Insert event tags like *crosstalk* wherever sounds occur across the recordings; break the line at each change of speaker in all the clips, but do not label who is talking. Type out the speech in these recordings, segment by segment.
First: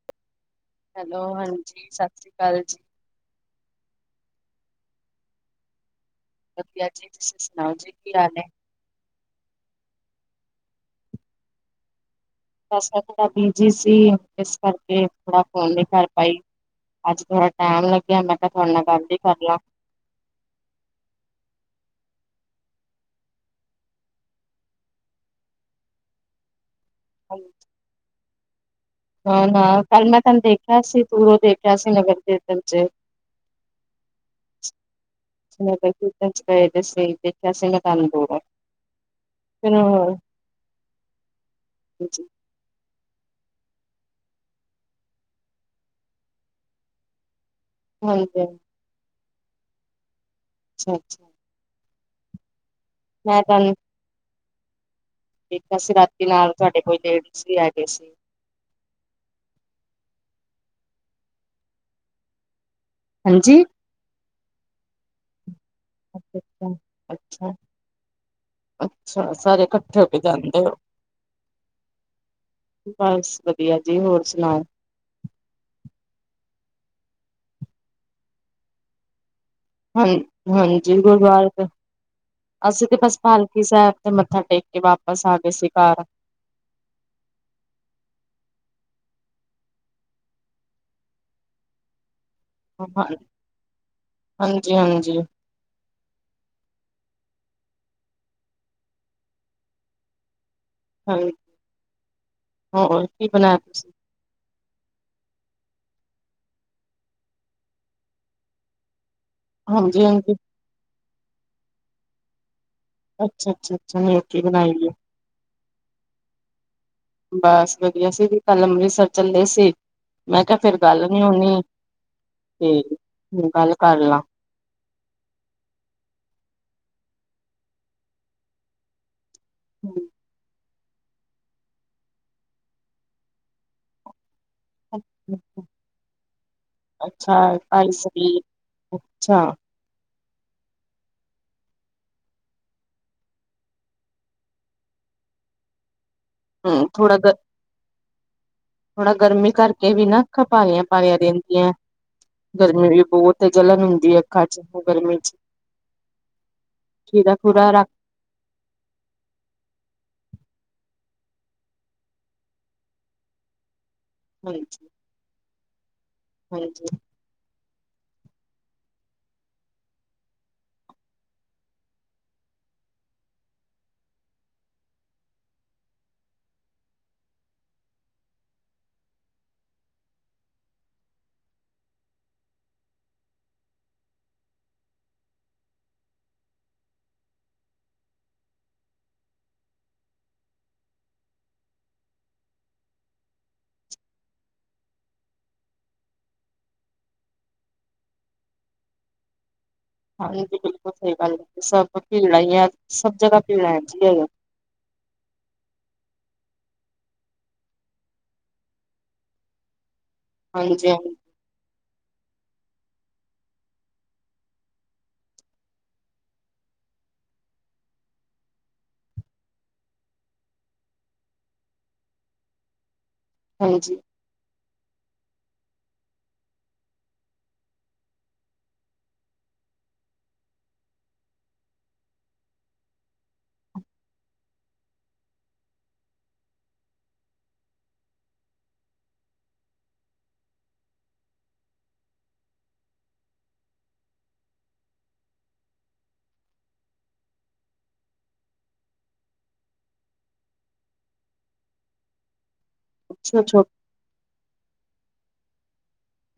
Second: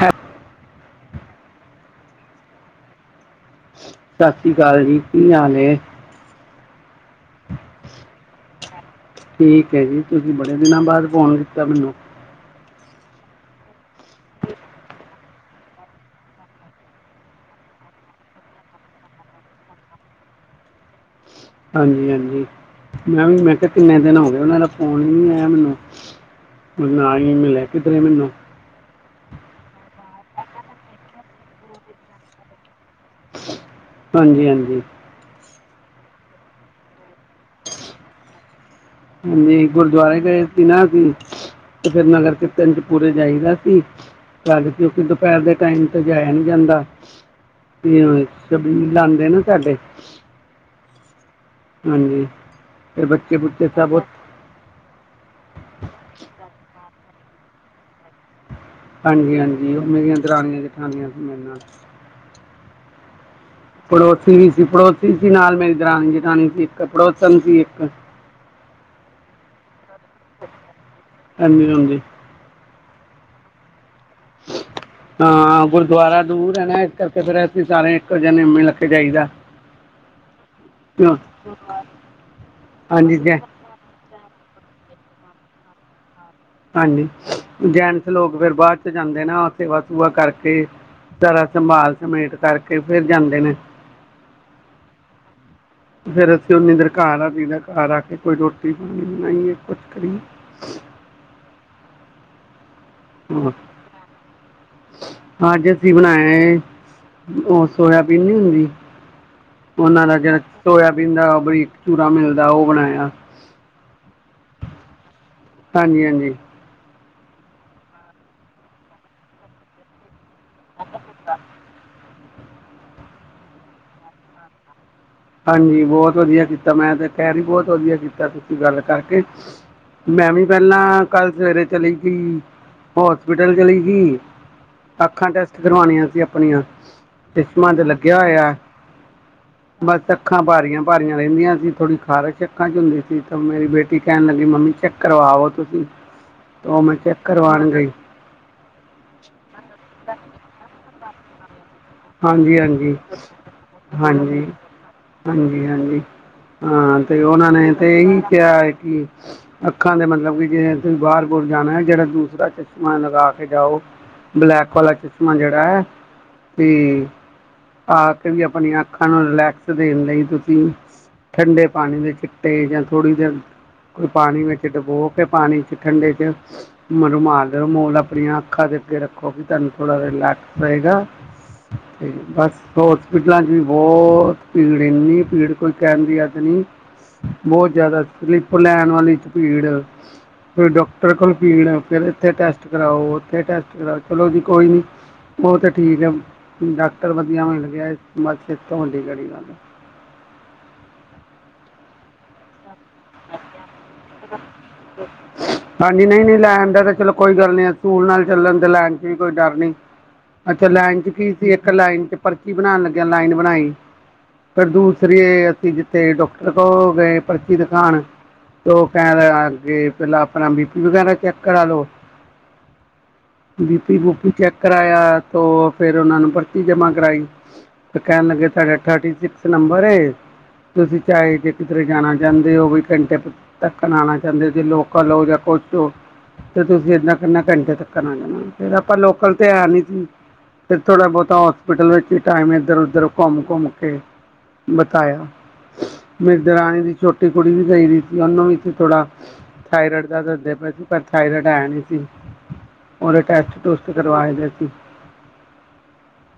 ਹੈਂ *unintelligible*
ਹੈਲੋ ਹਾਂਜੀ ਸਤਿ ਸ਼੍ਰੀ ਅਕਾਲ ਜੀ
ਸਤਿ ਸ਼੍ਰੀ ਅਕਾਲ ਜੀ ਕੀ ਹਾਲ ਏ
ਵਧੀਆ ਜੀ ਤੁਸੀਂ ਸੁਣਾਓ ਜੀ ਕੀ ਹਾਲ ਏ
ਠੀਕ ਏ ਜੀ ਤੁਸੀਂ ਬੜੇ ਦਿਨਾਂ ਬਾਦ ਫ਼ੋਨ ਕੀਤਾ ਮੈਨੂੰ
ਬਸ ਮੈਂ ਥੋੜਾ ਬੀਜੀ ਸੀ ਇਸ ਕਰਕੇ ਥੋੜਾ ਫੋਨ ਨੀਂ ਕਰ ਪਾਈ ਅੱਜ ਥੋੜਾ ਟਾਈਮ ਲੱਗਿਆ ਮੈਂ ਕਿਆ ਤੁਆਡੇ ਨਾਲ ਗੱਲ ਈ ਕਰ ਲਾਂ
ਹਾਂਜੀ ਹਾਂਜੀ ਮੈਂ ਵੀ ਮੈਂ ਕਿਆ ਕਿੰਨੇ ਦਿਨ ਹੋ ਗਏ ਉਹਨਾਂ ਦਾ ਫੋਨ ਹਈ ਨੀ ਆਇਆ ਮੈਨੂੰ ਮ ਆਈ ਮੈਂ ਲੈ ਕੇੱਧਰੇ ਮੈਨੂੰ
ਹ ਨਾ ਕੱਲ ਮੈਂ ਤੈਨੂੰ ਦੇਖਿਆ ਸੀ ਦੂਰੋਂ ਦੇਖਿਆ ਸੀ ਨਗਰ ਕੀਰਤਨ ਚ
ਹਾਂਜੀ, ਹਾਂਜੀ
*unintelligible*
ਹਾਂਜੀ
ਫਿਰ ਹੋਰ
ਗੁਰਦੁਆਰੇ ਗਏ ਸੀ ਨਾ ਸੀ ਤੇ ਫੇਰ
ਹਾਂਜੀ
ਨਗਰ ਕੀ *unintelligible* ਦਪੁਰ ਜਾਈਦਾ ਸੀ ਕੱਲ ਕਿਉਂਕਿ ਦੁਪਹਿਰ ਦੇ ਟਾਈਮ ਤੇ ਜਾਇਆ ਨੀ ਜਾਂਦਾ
ਹਾਂਜੀ,
ਛਬੀਲ ਲਾਉਂਦੇ ਨਾ ਤੁਡੇ
ਅੱਛਾ, ਅੱਛਾ
ਹਾਂਜੀ ਫੇਰ ਬੱਚੇ
ਮੈਂ
ਬੁੱਚੇ ਸਭ ਉੱਥੇ-
ਕ ਅਸੀਂ ਰਾਤੀ ਨਾਲ ਤੁਹਾਡੇ ਕੋਈ ਲੇਡੀਜ਼ ਵੀ ਹੈ ਗਏ ਸੀ
ਹਾਂਜੀ, ਹਾਂਜੀ ਉਹ ਮੇਰੀਆਂ ਦਰਾਨੀਆਂ ਜਠਾਨੀਆਂ ਸੀ ਮੇਰੇ ਨਾਲ
ਹਾਂਜੀ
ਪੜੋਸੀ ਵੀ ਸੀ ਪੜੋਸੀ ਸੀ ਨਾਲ ਮੇਰੀ ਦਰਾਨ ਜਠਣੀ ਸੀ
ਅੱਛਾ ਅੱਛਾ
ਇੱਕ ਪੜੋਸਮ
ਅੱਛਾ
ਸੀ ਇੱਕ
ਅੱਛਾ ਸਾਰੇ ਕੱਠੇ ਹੋ ਕੇ ਜਾਂਦੇ ਓ
ਹਾਂਜੀ, ਹਾਂਜੀ
ਬਸ ਵਧੀਆ ਜੀ ਹੋਰ ਸੁਣਾਓ
ਹਾਂ ਗੁਰਦੁਆਰਾ ਦੂਰ ਏ ਨਾ ਇਸ ਕਰਕੇ ਫੇਰ ਅਸੀਂ ਸਾਰੇ ਇੱਕੋ ਜਿ ਨੇਵੇੇ ਲੱ ਕੇ ਜਾਈਦਾ
ਹਾਂ ਹਾਂਜੀ
ਕਿਉਂ?
ਗੁਰਦੁਆਰੇ ਅਸੀਂ ਤੇ
ਹਾਂਜੀ
ਬਸ
ਜੈ
ਪਾਲ ਕੇ *unintelligible* ਸਾਹਿਬ ਤੇ ਮੱਥਾ ਟੇਕ ਕੇ ਵਾਪਸ ਆ ਗਏ ਸੀ ਘਰ
ਹਾਂਜੀ ਜੈਂਨਸ ਲੋਕ ਫੇਰ ਬਾਦ ਚ ਜਾਂਦੇ ਨਾ ਸੇਵਾ ਸੇਵਾ ਕਰਕੇ ਸਰਾ ਸੰਭਾਲ ਸਮੇਟ ਕਰਕੇ ਫੇਰ ਜਾਂਦੇ ਨੇ
ਹਾਂਜੀ ਹਾਂਜੀ
ਫੇਰ ਅਸੀਂ ਓਨੀ ਦੇਰ ਘਰ ਆ ਦਦਾ ਘਰ ਆ ਕੇ ਕੋਈ ਰੋਟੀ ਪਾਣੀ ਬਣਾਈਏ ਕੁਛ ਕਰੀਏ
ਹਾਂਜੀ ਹੋਰ
ਹੂੰ
ਬਣਾਇਆ *inaudible*
ਅੱਜ ਅਸੀਂ ਬਣਾਏ ਉਹ ਸੋਆ ਬੀਨ ਨੀ ਹੁੰਦੀ
ਹਾਂਜੀ
ਉਹਨਾਂ ਦਾ
ਹਾਂਜੀ
ਜਿਹੜਾ ਸੋਇਬੀਨ ਦਾ ਬਰੀਕ ਚੂਰਾ ਮਿਲਦਾ ਉਹ ਬਣਾਇਆ
ਅੱਛਾ ਅੱਛਾ ਅੱਛਾ ਨਿਊਟਰੀ ਬਣਾਈਏ
ਹਾਂਜੀ, ਹਾਂਜੀ
ਬਸ ਵਧੀਆ ਅਵੀ ਕੱਲ ਅੰਮ੍ਰਿਤਸਰ ਚੱਲੇ ਸੀ ਮੈਂ ਕਿਆ ਫੇਰ ਗੱਲ ਨੀ ਹੋੋਣੀ ਤੇ ਗੱਲ ਕਰ ਲਾਂ
ਹਾਂਜੀ ਬੋਹਤ ਵਧੀਆ ਕੀਤਾ ਮੈਂ ਤਾਂ ਕਹਿ ਰਹੀ ਬੋਹਤ ਵਧੀਆ ਕੀਤਾ ਤੁਸੀਂ ਗੱਲ ਕਰਕੇ ਮੈਂ ਵੀ ਪਹਿਲਾਂ ਕੱਲ ਸਵੇਰੇ ਚਲੀ ਗੀ, ਹੋਸਪਿਟਲ ਚਲੀ ਗੀ। ਅੱਖਾਂ ਟੈਸਟ ਕਰਵਾਣੀਆਂ ਸੀ ਆਪਣੀਆਂ।
ਅੱਛਾ
ਚਸ਼ਮਾਂ ਤੇ
ਭਾਈ
ਲੱਗਿਆ
ਸਰੀਰ
ਹੋਇਆ।
ਅੱਛਾ।
ਬਸ ਅੱਖਾਂ ਭਾਰੀਆਂ- ਭਾਰੀਆਂ ਰਹਿੰਦੀਆਂ ਸੀ, ਥੋੜ੍ਹੀ ਖਾਰਸ਼ ਅੱਖਾਂ ਚ' ਹੁੰਦੀ ਸੀ, ਤੇ ਮੇਰੀ ਬੇਟੀ ਕਹਿਣ ਲੱਗੀ ਮੰਮੀ ਚੱਕ ਕਰਵਾਵੋ ਤੁਸੀਂ।
*inaudible*
ਉਹ ਮੈਂ
ਥੋੜਾ
ਚੈੱਕ ਕਰਵਾਉਣ ਗਈ।
ਥੋੜਾ ਗਰਮੀ ਕਰਕੇ ਵੀ ਨਾ ਅੱਖਾਂ ਭਾਰੀਆਂ- ਭਾਰੀਆਂ ਰਹਿੰਦੀਆਂ ਨੇ।
ਹਾਂਜੀ
ਗਰਮੀ
ਹਾਂਜੀ
ਵੀ ਬਹੁਤ ਹੀ ਜਲਣ ਹੁੰਦੀ ਹੈ। ਅੱਖਾਂ
ਹਾਂਜੀ
ਚ' ਉਹ ਗਰਮੀ ਚ'।
ਹਾਂਜੀ ਹਾਂਜੀ ਹਾਂ, ਤੇ
ਖੀਰਾ
ਉਹਨਾਂ
ਖੂਰਾ
ਨੇ
ਰੱਖ
ਤੇ ਇਹੀ ਕਿਹਾ ਕਿ ਅੱਖਾਂ ਦੇ ਮਤਲਬ ਕਿ ਜੇ ਤੁਸੀਂ ਬਾਹਰ- ਬੂਰ ਜਾਣਾ ਜਿਹੜਾ ਦੂਰ ਦਾ ਚਸ਼ਮਾ ਲਗਾ ਕੇ ਜਾਓ।
*inaudible*
ਬਲੈਕ ਵਾਲਾ ਚਸ਼ਮਾ ਜਿਹੜਾ ਹੈ।
ਹਾਂਜੀ
ਤੇ। ਆਕੇ ਵੀ ਆਪਣੀਆਂ ਅੱਖਾਂ ਨੂੰ ਰਿਲੈਕਸ ਦੇਣ ਲਈ ਤੁਸੀਂ ਠੰਡੇ ਪਾਣੀ ਦੇ ਛਿਟੇ ਜਾਂ ਥੋੜ੍ਹੀ ਦੇਰ ਕੋਈ ਪਾਣੀ ਵਿੱਚ ਡਬੋ ਕੇ ਪਾਣੀ ਚ' ਠੰਡੇ ਚ' ਮਨੂੰ ਰੂਮਾਲ- ਰਮੂਲ ਆਪਣੀਆਂ ਅੱਖਾਂ ਦੇ ਅੱਗੇ ਰੱਖੋ ਕਿ ਤੁਹਾਨੂੰ ਥੋੜਾ ਰਿਲੈਕਸ ਰਏਗਾ। ਤੇ ਬਸ। ਹੋਸਪਿਟਲਾਂ ਚ' ਵੀ ਬਹੁਤ ਭੀੜ ਇੰਨੀ ਭੀੜ ਕੋਈ ਕਹਿਣ ਦੀ ਹੱਦ ਨੀ। ਬਹੁਤ ਜ਼ਿਆਦਾ, ਸਲੀਪ ਲੈਣ ਵਾਲੀ ਚ' ਪੀੜ। ਫਿਰ ਡੋਕਟਰ ਕੋਲ ਪੀੜ ਫਿਰ ਇੱਥੇ ਟੈਸਟ ਕਰਾਓ, ਓਥੇ ਟੈਸਟ ਕਰਾਓ, ਚਲੋ ਜੀ ਕੋਈ ਨੀ। ਉਹ ਤੇ ਠੀਕ ਹੈ। ਡਾਕਟਰ ਵਧੀਆ ਹੋਣਾ ਚਾਹੀਦਾ ਬਸ ਤੇ ਰੋਣ ਦੀ ਕੇੜੀ ਗੱਲ।
ਹਾਂਜੀ, ਬਿਲਕੁਲ ਸਹੀ ਗੱਲ ਹੈ। ਸਭ ਭੀੜ ਹੀ ਹੈ। ਸਭ ਜਗ੍ਹਾ ਭੀੜ ਹੈ ਜੀ।
*inaudible* ਹਾਂਜੀ, ਨਈ- ਨਈ ਲੈਣ ਦਾ ਤਾਂ ਚਲੋ ਕੋਈ ਗੱਲ ਅਸੂਲ ਨਾਲ ਚੱਲਣ ਤੇ ਲੈਣ ਚ' ਵੀ ਕੋਈ ਡਰ ਨੀ।
*inaudible*
ਅੱਛਾ, ਲਾਈਨ ਚ' ਕੀ ਸੀ ਇੱਕ ਲਾਈਨ ਚ' ਪਰਚੀ ਬਣਾਣ ਲੱਗਿਆ ਲਾਈਨ ਬਣਾਈ। ਫਿਰ ਦੂਸਰੀ ਅਸੀਂ ਜਿੱਥੇ ਡੋਕਟਰ ਕੋਲ ਗਏ ਪਰਚੀ ਦਿਖਾਣ। ਤ ਉਹ ਕਹਿਣ ਲੱਗ ਗਏ ਪਹਿਲਾਂ ਆਪਣਾ ਬੀ ਪੀ ਵਗੈਰਾ ਚੈੱਕ ਕਰਾ ਲੋ। ਬੀ ਪੀ
ਹਾਂਜੀ
ਬੂਪੀ ਚੈੱਕ ਕਰਾਇਆ, ਤੋਂ ਫੇਰ ਉਹਨਾ ਨੂੰ ਪਰਚੀ ਜਮਾ ਕਰਾਈ। ਤੇ ਕਹਿਣ ਲੱਗੇ ਤੁਹਾਡਾ ਥਰਟੀ ਸਿਕਸ ਨੰਬਰ ਏ। ਤੁਸੀਂ ਚਾਹੇ ਜੇ ਕਿਧਰੇ ਜਾਣਾ ਚਾਹੁੰਦੇ ਹੋ ਵੀ ਘੰਟੇ ਧੱਕਣ ਆਉਣਾ ਚਾਹੁੰਦੇ ਜੇ ਲੋਕਲ ਹੋ, ਜਾਂ ਕੁਛ ਹੋ। ਤੇ ਤੁਸੀਂ ਏਦਾਂ ਕਰਨਾ ਘੰਟੇ ਤੱਕ ਆ ਜਾਣਾ। ਫੇਰ ਆਪਾਂ ਲੋਕਲ ਤੇ ਹੈ ਨੀ ਸੀ। ਫਿਰ ਥੋੜ੍ਹਾ- ਬਹੁਤਾ ਹੋਸਪਿਟਲ ਵਿੱਚ ਵੀ ਟਾਈਮ ਇੱਧਰ- ਉੱਧਰ ਘੁੰਮ- ਘੁੰਮ ਕੇ ਬਤਾਇਆ। ਮੇਰੀ ਦਰਾਣੀ ਦੀ ਛੋਟੀ ਕੁੜੀ ਵੀ ਗਈ ਸੀ। ਉਹਨੂੰ ਵੀ ਇੱਥੇ ਥੋੜਾ, ਥਾਈਰੈਡ ਦਾ ਦੱਸਦੇ ਪਏ ਸੀ ਪਰ ਥਾਈਰੈਡ ਹੈ ਨਈ ਸੀ। ਓਦੇ
ਛੋ
ਟੈਸਟ- ਟੂਸਟ ਕਰਵਾਏ ਗਏ ਸੀ।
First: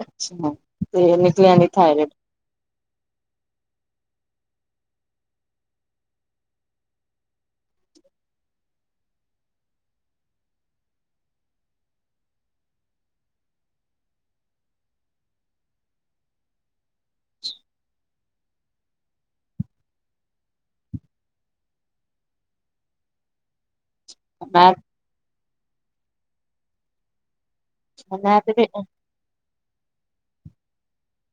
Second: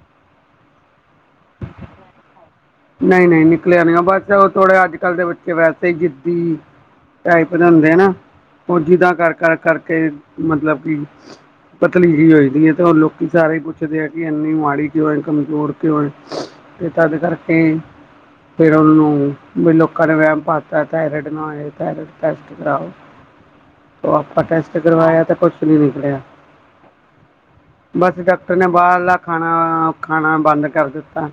ਅੱਛਾ, ਤੇ ਨਿਕਲਿਆ ਨਈ ਥਾਇਰੇਡ।
ਨਈ- ਨਈ ਨਿਕਲਿਆ ਨੀ, ਬਸ ਥੋੜ੍ਹੇ ਅੱਜ ਕੱਲ੍ਹ ਦੇ ਬੱਚੇ ਵੈਸੇ ਜਿੱਦੀ ਟਾਈਪ ਦੇ ਹੁੰਦੇ ਆ ਨਾ। ਉਹ ਜਿਦਾ ਕਰ- ਕਰ ਕਰਕੇ ਮਤਲਬ ਕੀ। ਪਤਲੀ ਜੀ ਹੋਦੀ ਹੈ। ਤੇ ਲੋਕੀ ਸਾਰੇ ਪੁੱਛਦੇ ਆ ਕਿ ਇੰਨੀ ਮਾੜੀ ਕਿਉ ਹੈ ਕਮਜ਼ੋਰ ਕਿਉਂ ਹੈ। ਤੇ ਤਦ ਕਰਕੇ ਫੇਰ ਉਹਨੂੰ ਵੀ ਲੋਕਾਂ ਨੇ ਵਹਿਮ ਪਾਤਾ ਥਾਇਰਇਡ ਨਾ ਆਏ, ਥਾਇਰਇਡ ਟੈਸਟ ਕਰਾਓ।
*inaudible*
ਓ ਆਪਾਂ
ਮੈਂ
ਟੈਸਟ ਕਰਵਾਇਆ ਤੇ ਕੁਛ ਨੀ ਨਿਕਲਿਆ। ਬਸ,
ਮੈਂ
ਡਾਕਟਰ ਨੇ
ਤੇ
ਬਾਹਰਲਾ ਖਾਣਾ, ਖਾਨਾ ਬੰਦ ਕਰ ਦਿੱਤਾ,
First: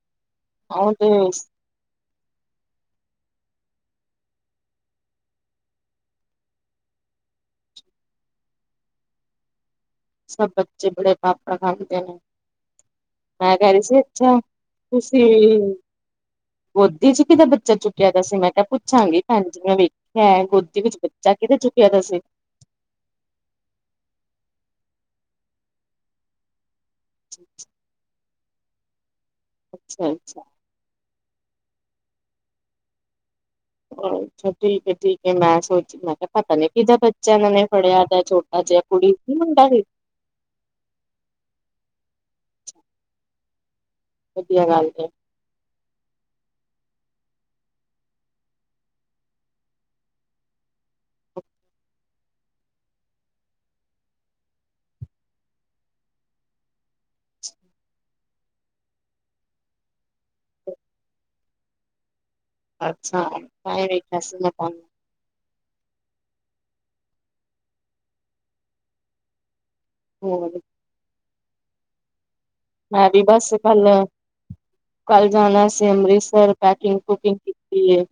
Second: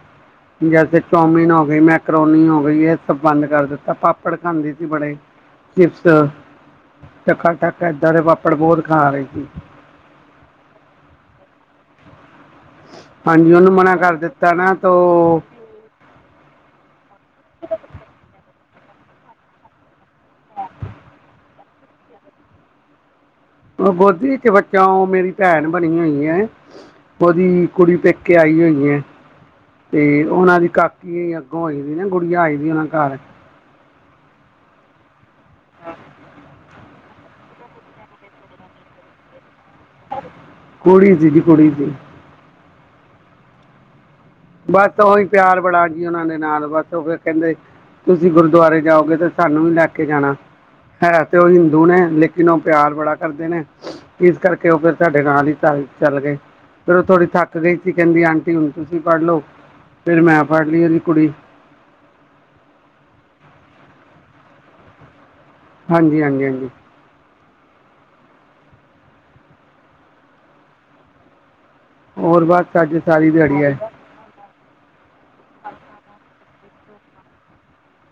ਉਹ
ਜੈਸੇ
ਤੇ
ਹੋ ਗੀ ਮੈਕਰੋਨੀ ਹੋ ਗੀ, ਐ ਸਭ ਬੰਦ ਕਰ ਦਿੱਤਾ, ਪਾਪੜ ਖਾਂਦੀ ਸੀ ਬੜੇ। ਚਿਪਸ, ਟੱਕਾ-ਟੱਕ ਏਦਾਂ ਦੇ ਪਾਪੜ ਬੋਤ ਖਾ ਰੀ ਸੀ।
ਸਭ ਬੱਚੇ ਬੜੇ ਪਾਪੜ ਖਾਦੇ ਨੇ।
ਹਾਂਜੀ
ਮੈਂ
ਉਹਨੂੰ
ਕਹ ਰੀ
ਮਨਾ
ਸੀ
ਕਰ
ਅੱਛਾ,
ਦਿੱਤਾ ਨਾ ਤੋ
ਤੁਸੀ ਗੋਦੀ 'ਚ ਕਿਦਾ ਬੱਚਾ ਚੁੱਕ ਚੁੱਕਿਆ ਦਾ ਸੀ ਮੈਂ ਕਯਾ ਪੁੱਛਾਂਗੀ ਭੈਣ ਜੀ ਨੁ ਮੈਂ ਵੇਖਿਆ ਗੋਦੀ ਵਿੱਚ ਬੱਚਾ ਕਿਦਾ ਚੁੱਕਿਆ ਦਾ ਸੀ।
ਓ ਗੋਦੀ 'ਚ ਬੱਚਾ, ਓ ਮੇਰੀ ਪੈਣ ਬਣੀ ਹੋਈ ਏ, ਓਦੀ ਕੁੜੀ ਪੇਕੇ ਕੇ ਆਈ ਹੋਈ ਏ,
ਅੱਛਾ
ਤੇ
ਅੱਛਾ
ਓਨਾਂ ਦੀ ਕਾਕ ਕੀ ਅੱਗੋਂ ਹੋਈ ਦੀ ਨਾ ਗੁੜੀਯਾ ਆਈ ਦੀ ਓਨਾ ਘਰ।
ਅੱਛਾ ਠੀਕ ਏ, ਠੀਕ ਏ ਮੈਂ ਸੋਚ ਮੈਂ ਕਯਾ ਪਤਾ ਨੀ ਕਿਦਾਂ ਬੱਚਿਆਂ ਏਨਾਂ ਨੇ ਫੜਿਆ ਛੋਟ ਟਾ ਜਯਾ ਕੁੜੀ ਕੀ ਮੁਡਾੰ ਸੀ?
ਕੁੜੀ ਸੀ ਜੀ, ਕੁੜੀ ਸੀ।
ਵਧੀਆ ਗੱਲ
ਬਸ
ਹੈ
ਓਹੀ ਪਿਆਰ ਬੜਾ ਜੀ ਓਨਾਂ ਦੇ ਨਾਲ ਬਸ ਓ ਫਿਰ ਕਹਿੰਦੇ ਤੁਸੀਂ ਗੁਰਦੁਆਰੇ ਜਾਓਗੇ ਤੇ ਸਾਨੂੰ ਵੀ ਲੈ ਕੇ ਜਾਣਾ। ਹੈ ਤੇ ਓ ਹਿੰਦੂ ਨੇ, ਲੇਕਿਨ ਓ ਪਿਆਰ ਬੜਾ ਕਰਦੇ ਨੇ। ਇਸ ਕਰਕੇ ਓ ਫਿਰ ਸਾਡੇ ਨਾਲ ਹੀ ਚੱਲ ਚੱਲ ਗੇ। ਫਿਰ ਓ ਥੋੜ੍ਹੀ ਥੱਕ ਗਈ ਸੀ, ਕਹਿੰਦੀ ਆਂਟੀ ਹੁਨ ਤੁਸੀਂ ਫੜ੍ਹ ਲਓ, ਫਿਰ ਮੈਂ ਫੜ੍ਹ ਲਈ ਓਦੀ ਕੁੜੀ।
ਅੱਛਾ ਤਾਂਈ ਵੇਖਯਾ ਸੀ ਮੈਂ ਤੁਆਨੁ।
ਹਾਂਜੀ, ਹਾਂਜੀ, ਹਾਂਜੀ।
ਹੋਰ
ਹੋਰ ਬਸ ਅੱਜ
ਮੈਂ ਵੀ
ਸਾਰੀ
ਬੱਸ
ਦਿਹਾੜੀ ਹੈ
ਕੱਲ ਕੱਲ ਜਾਨਾ ਸੀ ਅੰਮ੍ਰਿਤਸਰ, ਪੈਕਿੰਗ ਪੁਕਿੰਗ ਕੀਤੀ ਏ।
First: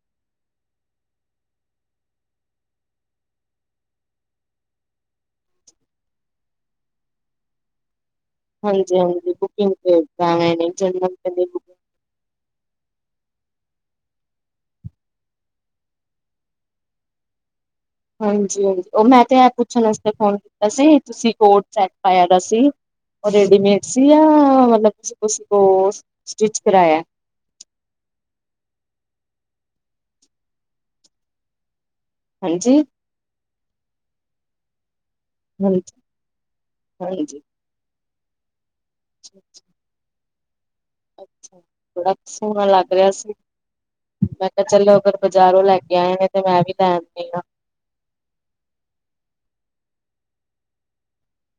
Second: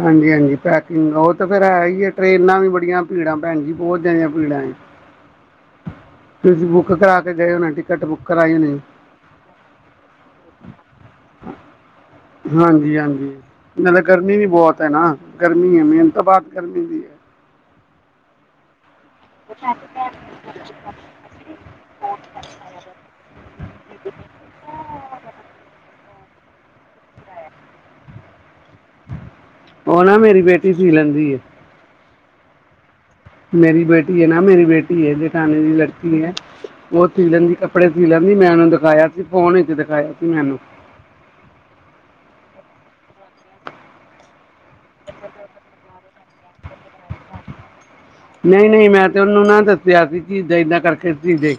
ਹਾਂਜੀ-ਹਾਂਜੀ ਪੈਕਿੰਗ ਓ ਤਾਂ ਫਿਰ ਹੈ ਈ ਏ, ਟਰੇਨਾਂ ਵੀ ਬੜੀਆਂ ਭੀੜਾਂ ਪੈਣ ਜੀ ਬੋਤ ਜਿਆਦਿਆਂ ਭੀੜਾਂ ਏ ਤੁਸੀਂ ਬੁੱਕ ਕਰਾ ਕੇ ਗਏ ਓ ਨਾ ਟਿ ਟਿਕਟ ਬੁੱਕ ਕਰਾਈ। ਹੋਣੀ
ਹਾਂਜੀ-ਹਾਂਜੀ, ਬੁਕਿੰਗ ਤੇ *unintelligible* ਜਨਰਲ ਤੇ ਨਈ
ਹਾਂਜੀ-ਹਾਂਜੀ। ਨਾਲੇ ਗਰਮੀ ਵੀ ਬੋਤ ਐ ਨਾ, ਗਰਮੀ ਏ ਮੇਨ ਤਾਂ ਬਾਤ ਗਰਮੀ ਦੀ ਏ।
ਹਾਂਜੀ-ਹਾਂਜੀ, ਓ ਮੈਂ ਤੇ ਐ ਪੁੱਛਨ ਅਸਤੇ ਫੋਨ ਕੀਤਾ ਸੀ ਤੁਸੀਂ ਕੋਟ ਸੈਟ ਪਾਇਆ ਦਾ ਸੀ ਓ ਰੇਡੀਮੇਡ ਸੀ ਯਾ ਮਤਲਬ ਤੁਸੀਂ ਕਿਸੀ ਕੋ ਸਟਿਚ ਕਰਾਇਆ?
ਓ ਨਾ ਮੇਰੀ ਬੇਟੀ ਸੀ ਲੈਂਦੀ ਏ।
ਹਾਂਜੀ।
ਮੇਰੀ ਬੇਟੀ ਏਨਾ, ਮੇਰੀ ਬੇਟੀ ਏ ਜੇਠਾਨੀ ਦੀ
ਹਾਂਜੀ
ਲੜਕੀ ਏ ਓ ਸੀ
ਹਾਂਜੀ
ਲੈਦੀ ਏ ਕੱਪੜੇ। ਕੱਪੜੇ ਸੀ ਲੈਂਦੀ, ਮੈਂ ਓਨੂੰ ਦਿਖਾਇਆ ਸੀ ਫੋਨ 'ਚ ਦਿਖਾਇਆ ਸੀ ਮੈ ਓਨੂੰ।
ਅੱਛਾ, ਬੜਾ ਸੋਣਾ ਲੱਗ ਰਿਹਾ ਸੀ। ਮੈਂ ਕਯਾ ਚਲੋ ਅਗਰ ਬਾਜ਼ਾਰੋਂ ਲੈ ਕੇ ਆਏ ਨੇ ਤੇ ਮੈਂ ਵੀ ਲੈ ਆਨੀ ਆ।
ਨਈ-ਨਈ, ਮੈਂ ਤੇ ਓਨੂੰ ਨਾ ਦੱਸਿਆ ਸੀ ਕਿ ਏਦਾਂ ਏਦਾਂ ਕਰਕੇ ਸੀ ਦੇ।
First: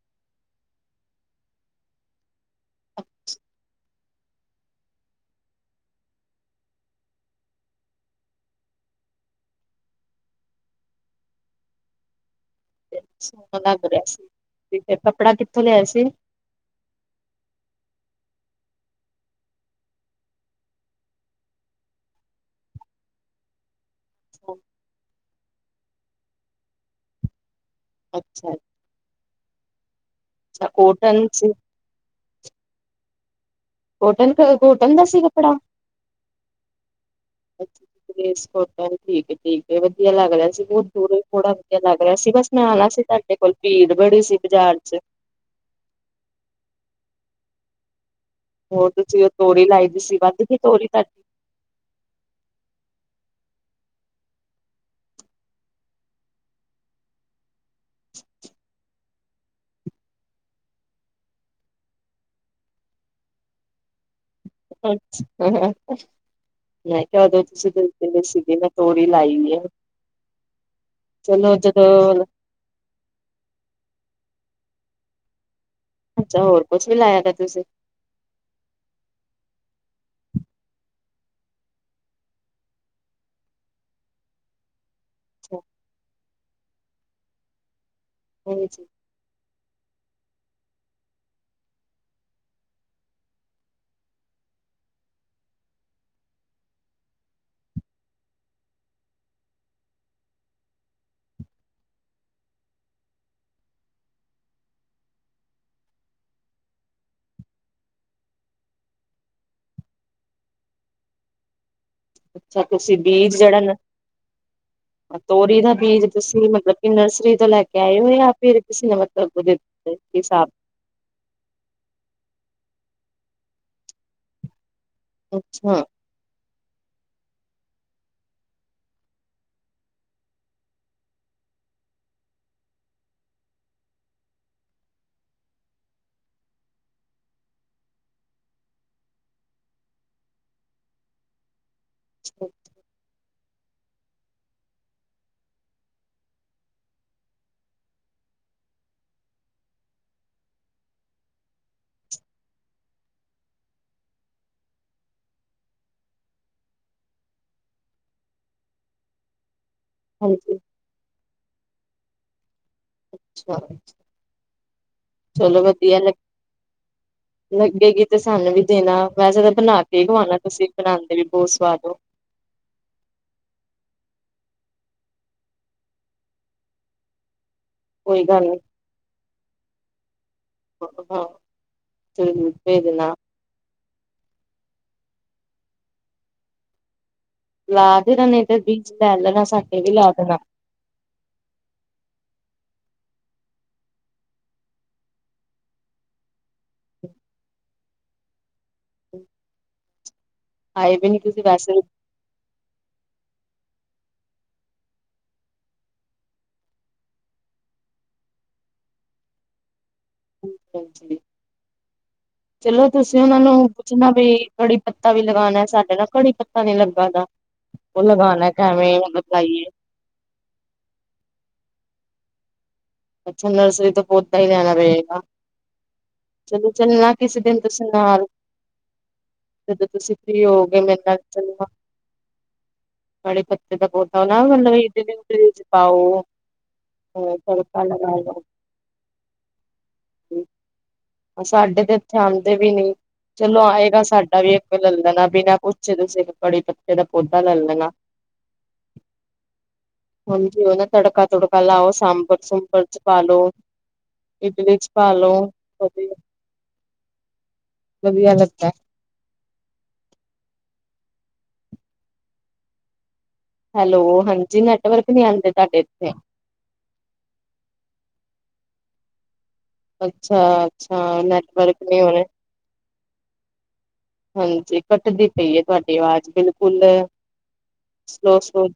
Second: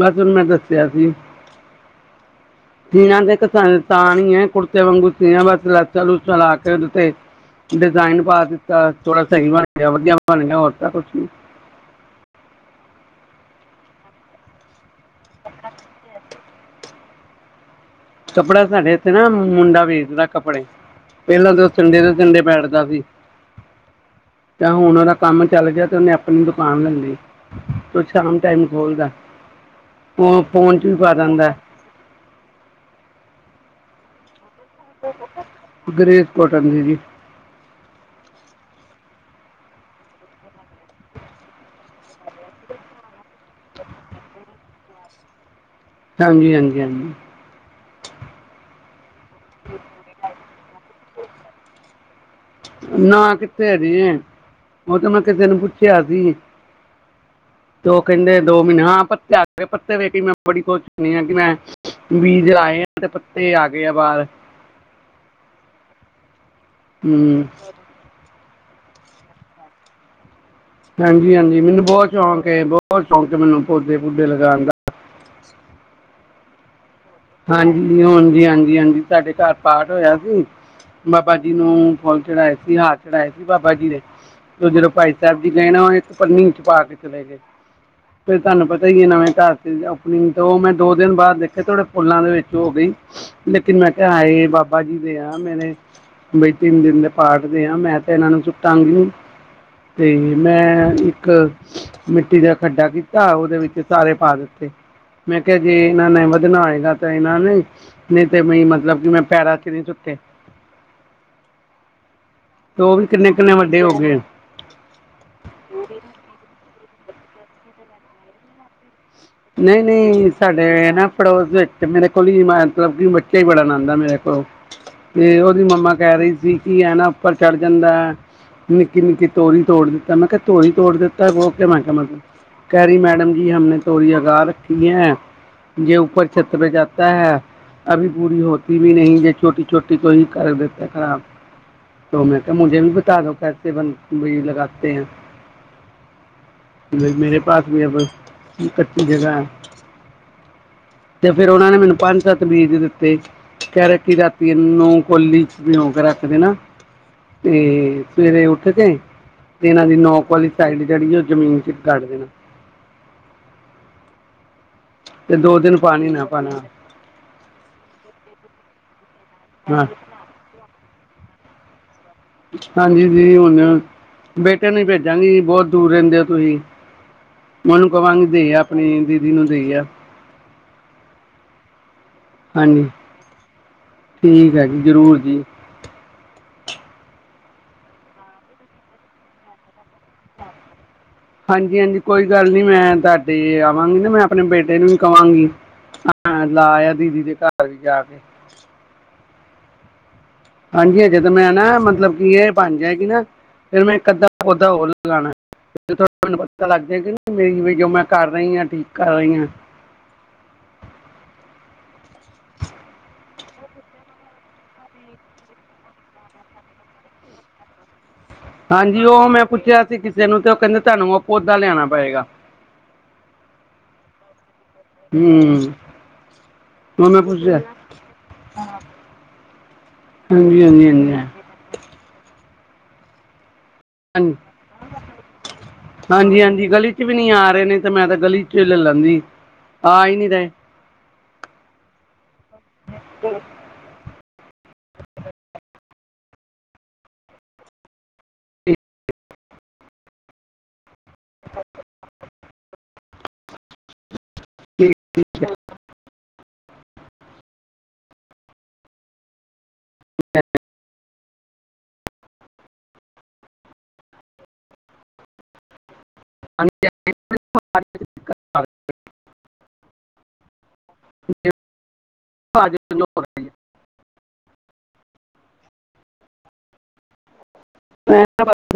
ਬਸ ਓਨੂੰ ਮੈਂ ਦੱਸਿਆ ਸੀ ਸੀਨਾ ਤੇ *unintelligible* ਤਾਂ ਣੀ ਹੈ ਕੁੜਤੇ ਵਾਂਗੂ ਸੀਨਾ ਬਸ ਲੈਸਾਂ ਲੂਸਾਂ ਲਾ ਕੇ ਓਦੇ ਤੇ। ਡਿਜ਼ਾਇਨ ਪਾ ਦਿੱਤਾ, ਥੋੜਾ ਸਈ ਬਣ ਗਿਆ, ਵਧੀਆ ਬਣ ਗਿਆ ਹੋਰ ਤਾਂ ਕੁਛ ਨੀ।
*unintelligible* ਸੋਨਾ ਲੱਗ ਰਿਹਾ ਸੀ ਨੀ ਫਿਰ ਕੱਪੜਾ ਕਿੱਥੋਂ ਲਿਆਏ ਸੀ?
*inaudible* ਕੱਪੜਾ ਸਾਡੇ ਇੱਥੇ ਨਾ, ਮੁੰਡਾ ਵੇਚਦਾ ਕੱਪੜੇ ਪਹਿਲਾਂ ਤਾਂ ਉਹ ਸੰਡੇਂ ਦੇ ਸੰਡੇਂ ਬੈਠਦਾ ਸੀ ਤੇ ਹੁਣ ਉਹਦਾ ਕੰਮ ਚੱਲ ਗਿਆ ਤੇ ਉਹਨੇ ਆਪਣੀ ਦੁਕਾਨ ਲੱਲੀ। ਉਹ ਸ਼ਾਮ ਟਾਈਮ ਈ
ਅੱਛਾ-ਅੱਛਾ
ਖੋਲਦਾ, ਉਹ ਫ਼ੋਨ 'ਚ ਵੀ ਪਾ
ਕੋਟਨ
ਦਿੰਦਾ
ਸੀ। ਕੋਟਨ ਤੇ ਕੋਟਨ ਦਾ ਸੀ ਕੱਪੜਾ?
ਗ੍ਰੇਸ ਕੋਟਨ ਦੀ ਜੀ
ਠੀਕ‌ ਏ ਠੀਕ ਏ ਵਧੀਆ ਲਗ ਰਿਹਾ ਸੀ, ਬਹੁਤ ਦੂਰੋਂ ਥੋੜਾ ਵਧੀਆ ਲੱਗ ਰਿਹਾ ਸੀ, ਬਸ ਮੈਂ ਆਂਣਾ ਸੀ ਪਰ ਤੇ ਕੱਲ੍ਹ ਭੀੜ ਬੜੀ ਸੀ ਬਾਜ਼ਾਰ 'ਚ।
ਹਾਂਜੀ, ਹਾਂਜੀ-ਹਾਂਜੀ।
ਹੋਰ ਤੁਸੀਂ ਉਹ ਤੋਰੀ ਲਾਈ ਦੀ ਸੀ, ਵੱਧ ਤੀ ਤੋਰੀ ਫੇਰ
ਨਾ ਕਿੱਥੇ ਹਜੇ, ਉਹ ਤਾਂ ਮੈਂ ਕਿਸੇ ਨੂੰ ਪੁੱਛਿਆ ਸੀ ਤੇ ਉਹ ਕਹਿੰਦੇ ਦੋ ਮਹੀਨੇ, ਹਾਂ ਪੱਤੇ ਆ ਪੱਤੇ ਵੇਖ ਮੈਂ ਬੜੀ ਖੁਸ਼ ਹੁੰਨੀ ਆ ਕਿ ਮੈਂ ਵੀਜ ਆਏ ਆ ਤੇ ਪੱਤੇ ਆ ਗੇ ਆ ਬਾਹਰ।
ਹਾਂਸ, ਮੈਂ ਕਿਹਾ ਉਦੋ
ਹੂੰ
ਤੁਸੀਂ ਕੋਈ ਜਿਹੜੇ ਸੀਗੇ, ਮੈਂ ਤੋਰੀ ਲਾਈ ਐ।
ਹਾਂਜੀ-ਹਾਂਜੀ, ਮੈਨੂੰ ਬਹੁਤ
ਜਦੋਂ
ਸ਼ੌਕ ਏ, ਬਹੁਤ ਸ਼ੌਂਕ ਏ, ਮੈਨੂੰ ਪੌਦੇੇ-ਪੂਦੇ ਲਗਾਂਣ ਦਾ।
ਅੱਛਾ, ਹੋਰ ਕੁੱਝ ਵੀ ਲਾਇਆ ਦਾ? ਤੁਸੀਂ
ਹਾਂਜੀ-ਹਾਂਜੀ, ਹਾਂਜੀ-ਹਾਂਜੀ। ਸਾਡੇ ਘਰ ਪਾਠ ਹੋਇਆ ਸੀ, ਬਾਬਾ ਜੀ ਨੂੰ ਫੁੱਲ ਚੜ੍ਹਾਏ ਸੀ, ਹਾਰ ਚੜ੍ਹਾਏ ਸੀ ਬਾਬਾ ਜੀ ਦੇ ਤੇ ਜਦੋਂ ਭਾਈ ਸਾਹਬ ਜੀ ਨੇ ਨਾ, ਇੱਕ ਪਨੀ 'ਚ ਪਾ ਕੇ ਚਲੇ ਗਏ। ਫੇਰ ਤੁਹਾਨੂੰ ਪਤਾ ਈ ਏ, ਨਵੇਂ ਘਰ 'ਚ ਓਪਨਿੰਗ ਤੇ ਉਹ ਮੈਂ ਦੋ- ਦਿਨ ਬਾਅਦ ਦੇਖੇ ਥੋੜੇ ਫੁਲਾ ਦੇ ਵਿੱਚ ਓ ਹੋ ਗਈ, ਲੇਕਿਨ ਮੈਂ ਕਿਹਾ ਹਏ ਬਾਬਾ ਜੀ ਦੇ ਆ, ਮੇਨੇ ਬਈ ਤਿੰਨ ਦਿਨ ਦੇ ਪਾਠ ਦੇ ਆ, ਮੈਂ ਤੇ ਇਹਨਾਂ ਨੂੰ ਸੁੱਟਾਂਗੀ ਨੀ। ਤੇ ਮੈਂ ਇੱਕ ਮਿੱਟੀ ਦਾ ਖੱਡਾ ਕੀਤਾ, ਉਹਦੇ ਵਿੱਚ ਸਾਰੇ ਪਾ ਦਿੱਤੇ। ਮੈਂ ਕਿਹਾ, ਜੇ ਇਹਨਾਂ ਨੇ ਵਧਣਾ ਹੋਏ ਜਾ ਤਾਂ ਇਹਨਾਂ ਨੇ, ਨਹੀਂ ਤੇ ਮ ਮਤਲਬ ਕਿ ਮੈਂ ਪੈਰਾਂ 'ਚ ਨਹੀਂ ਸੁੱਟੇ।
ਅੱਛਾ,
ਤੇ ਉਹ
ਤੁਸੀਂ
ਵੀ
ਬੀਜ
ਕਿੰਨੇ-ਕਿੰਨੇ
ਜਿਹੜਾ ਨਾ
ਵੱਡੇ ਹੋ ਗਏ।
ਤੋਰੀ ਦਾ ਬੀਜ਼ ਤੁਸੀਂ ਮਤਲਬ ਕਿ, ਨਰਸਰੀ ਤੋਂ ਲੈ ਕੇ ਆਏ ਓ? ਜਾਂ ਫਿਰ- ਤੁਸੀਂ ਨਵਾਂ ਪੌਦਾ
ਨਹੀਂ-ਨਹੀਂ, ਸਾਡੇ ਨਾ ਪੜੋਸ ਵਿੱਚ ਮੇਰੇ ਕੋਲ਼ ਈ, ਮਤਲਬ ਕਿ ਬੱਚਾ ਈ ਬੜਾ ਆਨੰਦਾ ਮੇਰੇ ਕੋਲੋਂ। ਤੇ ਉਹਦੀ
ਅੱਛਾ
ਮੰਮਾ ਕਹਿ ਰਹੀ ਸੀ, ਕਿ ਇਹ ਨਾ ਉੱਪਰ ਚੜ੍ਹ ਜਾਂਦਾ ਐ ਨਿੱਕੀ-ਨਿੱਕੀ ਤੋਰੀ ਤੋੜ ਦਿੱਤਾ, ਮੈਂ ਕਿਹਾ ਤੋਰੀ ਤੋੜ ਦਿੱਤਾ, ਬੋ ਕੇ ਮੈਂ ਕਿਹਾ ਮੈਂ ਤੂੰ ਕਹਿ ਰਹੀ ਮੈਡਮ ਜੀ ਹਮ ਨੇ ਤੋਰੀ ਅਗਾ ਰੱਖੀ ਐ। ਜੇ ਉੱਪਰ ਛੱਤ ਪੇ ਜਾਤਾ ਹੈ। ਅਭੀ ਪੂਰੀ ਹੋਤੀ ਵੀ ਨਹੀਂ, ਜੇ ਛੋਟੀ-ਛੋਟੀ ਕੋ ਹੀ ਕਰ ਦੇਤਾ ਖ਼ਰਾਬ। ਤੋ ਮੈਂ ਕਿਹਾ ਮੁੰਡੇ ਨੂੰ ਬਤਾ ਦੋ ਫਿਰ। ਈਵਨ, ਬੀੜ ਲਗਾਤੇ ਹੈ। ਮੇਰੇ ਪਾਸ ਵੀ ਹੈ ਕੱੱਚੀ ਜਗ੍ਹਾ ਐ ਤੇ ਫੇਰ ਉਹਨਾਂ ਨੇ ਮੈਨੂੰ ਪੰਜ-ਸੱਤ ਬੀਜ ਦਿੱਤੇ ਫੇਰ ਅਸੀ ਰਾਤੀ ਇਹਨਾਂ ਨੂੰ ਕੋਲੀ 'ਚ ਭਿਉਂ ਕੇ ਰੱਖ ਦੇਨਾ ਤੇ ਸਵੇਰੇ ਉੱਠ ਕੇ ਤੇ ਇਹਨਾਂ ਦੀ ਨੌਕ ਵਾਲੀ
ਹਾਂਜੀ
ਸਾਈਡ ਜਿਹੜੀ ਉਹ ਜ਼ਮੀਨ 'ਚ ਗੱਢ ਦੇਣੀ।
ਅੱਛਾ,
ਤੇ ਦੋ
ਚਲੋ
ਦਿਨ
ਵਧੀਆ
ਪਾਣੀ ਨਾ ਪਾਣਾ
ਲਗੀ ਲੱਗੇਗੀ ਤੇ ਸਾਨੂੰ ਵੀ ਦੇਣਾ, ਵੈਸੇ ਤਾਂ ਬਣਾ
ਹਾਂ
ਕੇ ਈ ਖਵਾਣਾ, ਤੁਸੀਂ ਬਣਾਂਦੇ ਵੀ ਬਹੁਤ ਸਵਾਦ ਓ।
ਹਾਂਜੀ, ਦੀਦੀ ਹੁਣ ਬੇਟੇ ਨੂੰ ਈ ਭੇਜਾਂਗੀ, ਬਹੁਤ ਦੂਰ ਰਹਿੰਦੇ ਓ ਤੁਹੀ। ਮੈ ਉਹਨੂੰ
ਕੋਈ
ਕਵਾਂਗੀ
ਗੱਲ
ਦੇ
ਨੀ
ਆ, ਆਪਣੀ ਦੀਦੀ ਨੂੰ ਦੇ ਆ।
ਹਾਂ, ਕੋਈ ਨਹੀ ਦੇ
ਹਾਂਜੀ
ਦੇਨਾ।
ਠੀਕ ਹੈ ਜੀ, ਜ਼ਰੂਰ ਜੀ।
ਲਾ ਦੇਣਾ ਨੇ ਤੇ ਬੀਜ ਲੈ ਲੈਣਾ ਸਾਡੇ ਵੀ ਲਾ ਦੇਣਾ।
ਹਾਂਜੀ- ਹਾਂਜੀ ਕੋਈ ਗੱਲ ਨੀ ਮੈਂ ਤੁਹਾਡੇ ਆਵਾਂਗੀ ਨਾ, ਮੈਂ ਆਪਣੇ ਬੇਟੇ ਨੂੰ ਵੀ ਕਵਾਂਗੀ। ਹਾਂ, ਲਾਆ ਦੀਦੀ ਦੇ ਘਰ ਵੀ ਜਾ ਕੇ।
ਆਏ
ਹਾਂਜੀ-
ਵੀ ਨੀ
ਹਾਂਜੀ, ਤੇ
ਤੁਸੀਂ
ਮੈਂ ਨਾ,
ਵੈਸੇ
ਮਤਲਬ ਕੀ ਇਹ ਬਣ ਜਾ ਹੈਗੀ ਨਾ। ਫਿਰ ਮੈਂ ਇਕ- ਅੱਧਾ ਪੌਧਾ ਹੋਰ ਲਾ ਲਾਣਾ। ਮੈਨੂੰ ਪਤਾ ਲੱਗਦਾ ਮੇਰੀ ਵੀਡਿੳ ਜੋ ਮੈਂ ਕਰ ਰਹੀ ਆਂ, ਠੀਕ ਕਰ ਰਹੀ ਹਾਂ।
ਹਾਂਜੀ। ਚਲੋ ਤੁਸੀਂ ਉਹਨਾਂ ਨੂੰ ਪੁੱਛਣਾ ਵੀ, ਕੜੀ ਪੱਤਾ ਵੀ ਲਗਾਉਣਾ, ਸਾਡੇ ਨਾਲ ਕੜੀ ਪੱਤਾ ਨੀ ਲੱਗਾ ਦਾ। ਹੁਣ ਲਗਾਨਾ।
ਹਾਂਜੀ, ਉਹ ਮੈਂ ਪੁੱਛਿਆ ਸੀ ਕਿਸੇ ਨੂੰ ਤੇ ਉਹ ਕਹਿੰਦੇ ਤੁਹਾਨੂੰ ਉਹ ਪੌਦਾ ਲਿਆਣਾ ਪਏਗਾ।
ਅੱਛਾ, ਨਰਸਰੀ ਤੋਂ ਪੌਦਾ ਹੀ ਲੈਣਾ ਪੇਗਾ।
ਹੂ
ਚਲੋ, ਚੱਲਣਾ ਕਿਸੇ ਦਿਨ ਤੁਸੀਂ ਨਾਲ।
ਹਾਂ।
ਜਦੋਂ ਤੁਸੀਂ ਫ੍ਰੀ ਹੋਗੇ, ਮੇਰੇ ਨਾਲ ਚਲਨਾ। ਕਾਲੀ ਪੱਤੇ ਦਾ ਪੌਦਾ
ਹਾਂਜੀ
ਨਾ ਮਤਲਬ ਇਹ ਦੇ ਰੀਜ਼ ਪਾਓ।
ਹਾਂਜੀ ਹਾਂਜੀ ਗਲੀ 'ਚ ਵੀ ਨਹੀਂ ਆ ਰਹੇ ਨੇ ਤੇ ਮੈਂ
ਲਗਾ
ਤਾਂ ਗਲੀ
ਲਓ।
ਚ' ਲੈ ਲੈਂਦੀ। ਆ ਹੀ ਨੀ ਰਹੇ।
ਸਾਡੇ ਤੇ ਇੱਥੇ ਆਉਂਦੇ ਵੀ ਨੀ। ਚਲੋ ਆਏਗਾ ਸਾਡਾ ਵੀ ਇੱਕ ਲੈ ਲੈਣਾ ਬਿਨਾਂ ਪੁੱਛੇ ਤੁਸੀਂ ਕੜੀ ਪੱਤੇ ਦਾ ਪੌਦਾ ਲੈ ਲੈਣਾ। ਹਾਂਜੀ। ਉਹਦਾ ਤੜਕਾ- ਤੜਕਾ ਲਾਓੋ, ਸਾਂਬਰ- ਸੁਬਰ ਚ' ਪਾ ਲੋ। ਇਡਲੀ ਚ' ਪਾਲੋ। ਵਧੀਆ। ਵਧੀਆ ਲੱਗਦਾ।
ਅ *unintelligible*
ਹੈਲੋ, ਹਾਂਜੀ ਨੈਟਵਰਕ ਨਹੀਂ ਆਉਂਦੇ ਤੁਹਾਡੇ ਇੱਥੇ?
*unintelligible*
ਅੱਛਾ- ਅੱਛਾ, ਨੈਟਵਰਕ ਨਹੀਂ ਹੋਣੇ। ਹਾਂਜੀ। ਕੱਟਦੀ ਪਈ ਹੈ ਤੁਹਾਡੀ ਆਵਾਜ਼ ਬਿਲਕੁਲ, ਸਲੋ -ਸਲੋ।